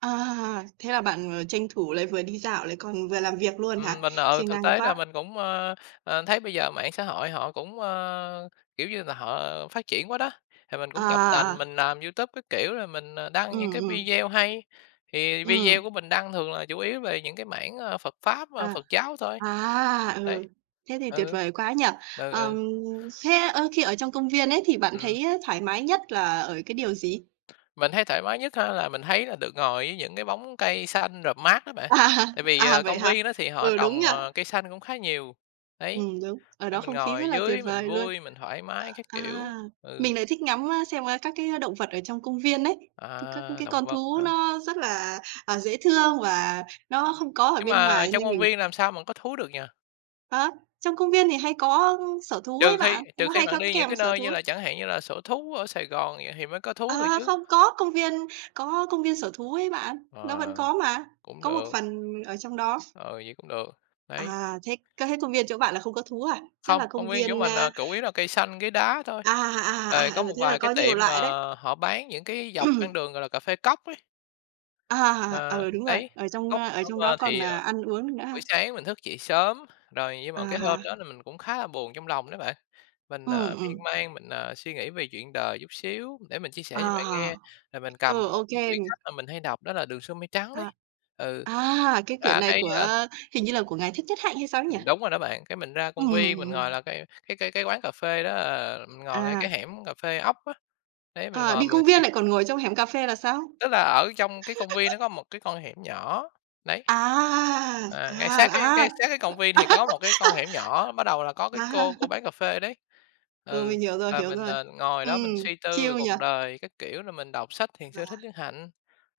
À, thế là bạn, ờ, tranh thủ, lại vừa đi dạo, lại còn vừa làm việc luôn hả? Ừm, mình, ờ, Siêng thực năng tế là quá! mình cũng, ơ, ờ, thấy bây giờ mạng xã hội họ cũng, ơ, kiểu như là, họ phát triển quá đó. Thì mình À, cũng tập à, à. tành mình làm YouTube các kiểu rồi mình, ờ, đăng những Ừm, cái ừm. video hay, thì video Ừm. của mình đăng thường là chủ yếu về những cái mảng, a, Phật pháp, ơ, À. Phật giáo thôi. À! Đấy. Ừ. Thế thì tuyệt Ừ. vời quá nhỉ. Ừ, ừ. Ờm, thế, ơ, khi ở trong công viên ấy thì bạn Ừm. thấy á thoải mái nhất là ở cái điều gì? Mình thấy thoải mái nhất á là mình thấy là được ngồi dưới những cái bóng cây xanh rợp mát á bạn. À, Tại vì, à, ờ, vậy công hả? viên đó thì họ Ừ, đúng trồng, nhỉ? ờ, cây xanh cũng khá nhiều. Đấy, Ừm, đúng. Ở đó nên mình không khí rất ngồi là tuyệt dưới mình vời luôn. vui, mình thoải mái các Ờ, kiểu, a, ừ. mình lại thích ngắm, a, xem, a, các cái động vật ở trong công viên ấy, các các À, cái động con vật thú hả? nó rất là, à, dễ thương và nó không có ở Nhưng bên mà ngoài, trong nên công mình viên làm sao mà có thú được nhỉ? Hả? Trong công viên thì hay có sở thú ấy Trừ khi bạn, trừ nó khi hay bạn có đi những kèm cái sở nơi như thú. là chẳng hạn như là sở thú ở Sài Gòn vậy thì mới có thú được Ờ, chứ? không, có công viên có công viên sở thú ấy bạn. Nó vẫn Ờ, có mà, cũng có một được. phần ở trong đó. Ừ, vậy cũng được, đấy. À, thế, cơ thế công viên chỗ bạn là không có thú à? Chắc Không, là công công viên chỗ viên, mình, a ờ, củ yếu là cây xanh, ghế đá thôi. À, Rồi à, à, có ừ, một thế là vài cái có nhiều tiệm mà loại đấy. họ bán những cái dọc con đường gọi là cà phê cóc ấy. À, Ờ, ừ, đúng rồi, đấy, ở trong ở trong đó [unintelligible] còn, thì, à, à, ăn uống được nữa ha? buổi sáng mình thức dậy sớm rồi nhưng mà À cái hôm ha. đó là mình cũng khá là buồn trong lòng đó bạn. Mình, ờ, Ừm, miên ừm. man mình, ờ, suy nghĩ về chuyện đời chút xíu. Để mình chia sẻ À cho bạn ha, nghe, rồi mình cầm ừ, một ô cái kê. quyển sách mà mình hay đọc đó là "Đường Xưa Mây Trắng" đấy. À. Ừ, À, thực cái quyển ra này cái, a của hình như là của ngài Thích Nhất Hạnh hay sao ấy nhỉ? Ừm, đúng rồi đó bạn, cái mình ra công viên mình ngồi Ừm. là cái cái cái cái quán cà phê đó là mình ngồi ngay À. cái hẻm cà phê ốc á. Đấy, mình À, ngồi đi mình công x viên lại còn ngồi trong hẻm cà phê là sao? Tức là ở trong cái công viên nó có một cái con hẻm nhỏ, đấy. À! À, ngay sát cái À, cái à! sát cái công viên thì có một cái con hẻm nhỏ, bắt đầu là có cái À. cô, cô bán cà phê ở đấy, Ừ, ừ, mình hiểu rồi, là hiểu mình, rồi. ờ, ngồi đó mình Ừm, suy tư về chill nhỉ? cuộc đời các kiểu, rồi mình đọc sách Thiền Rồi. sư Thích Nhất Hạnh.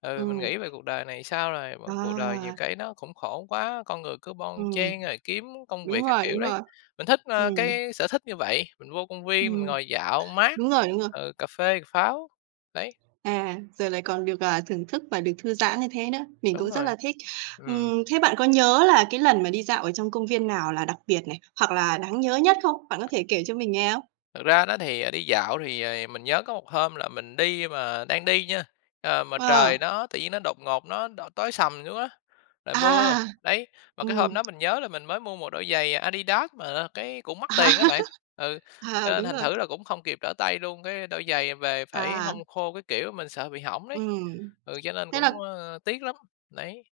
Ừ, mình Ừm. nghĩ về cuộc đời này sao rồi mà cuộc đời nhiều À. cái nó cũng khổ quá, con người cứ bon Ừm, chen rồi kiếm công đúng việc các rồi, kiểu đúng đấy. rồi. Mình thích, ơ, Ừm. cái sở thích như vậy, mình vô công viên, mình Ừm. ngồi dạo mát, Đúng rồi, đúng rồi. ờ, cà phê cà pháo, đấy. À, rồi lại còn được, à, thưởng thức và được thư giãn như thế nữa. Mình Đúng cũng rất rồi. là thích. Ừm. Ừm, thế bạn có nhớ là cái lần mà đi dạo ở trong công viên nào là đặc biệt này, hoặc là đáng nhớ nhất không? Bạn có thể kể cho mình nghe không? Thật ra đó thì, ờ, đi dạo thì rồi mình nhớ có một hôm là mình đi mà đang đi nha, à, mà trời Ờ. nó tự nhiên nó đột ngột nó đ tối sầm xuống á, rồi mưa, À! đấy. Mà cái hôm Ừm. đó mình nhớ là mình mới mua một đôi giày Adidas mà là cái cũng À. mắc tiền đó bạn, ừ, cho À, nên đúng thành rồi. thử là cũng không kịp trở tay luôn. Cái đôi giày về phải À. hong khô các kiểu, mình sợ bị hỏng đấy, Ừm, ừ, cho nên thế cũng, là ơ, tiếc lắm, đấy.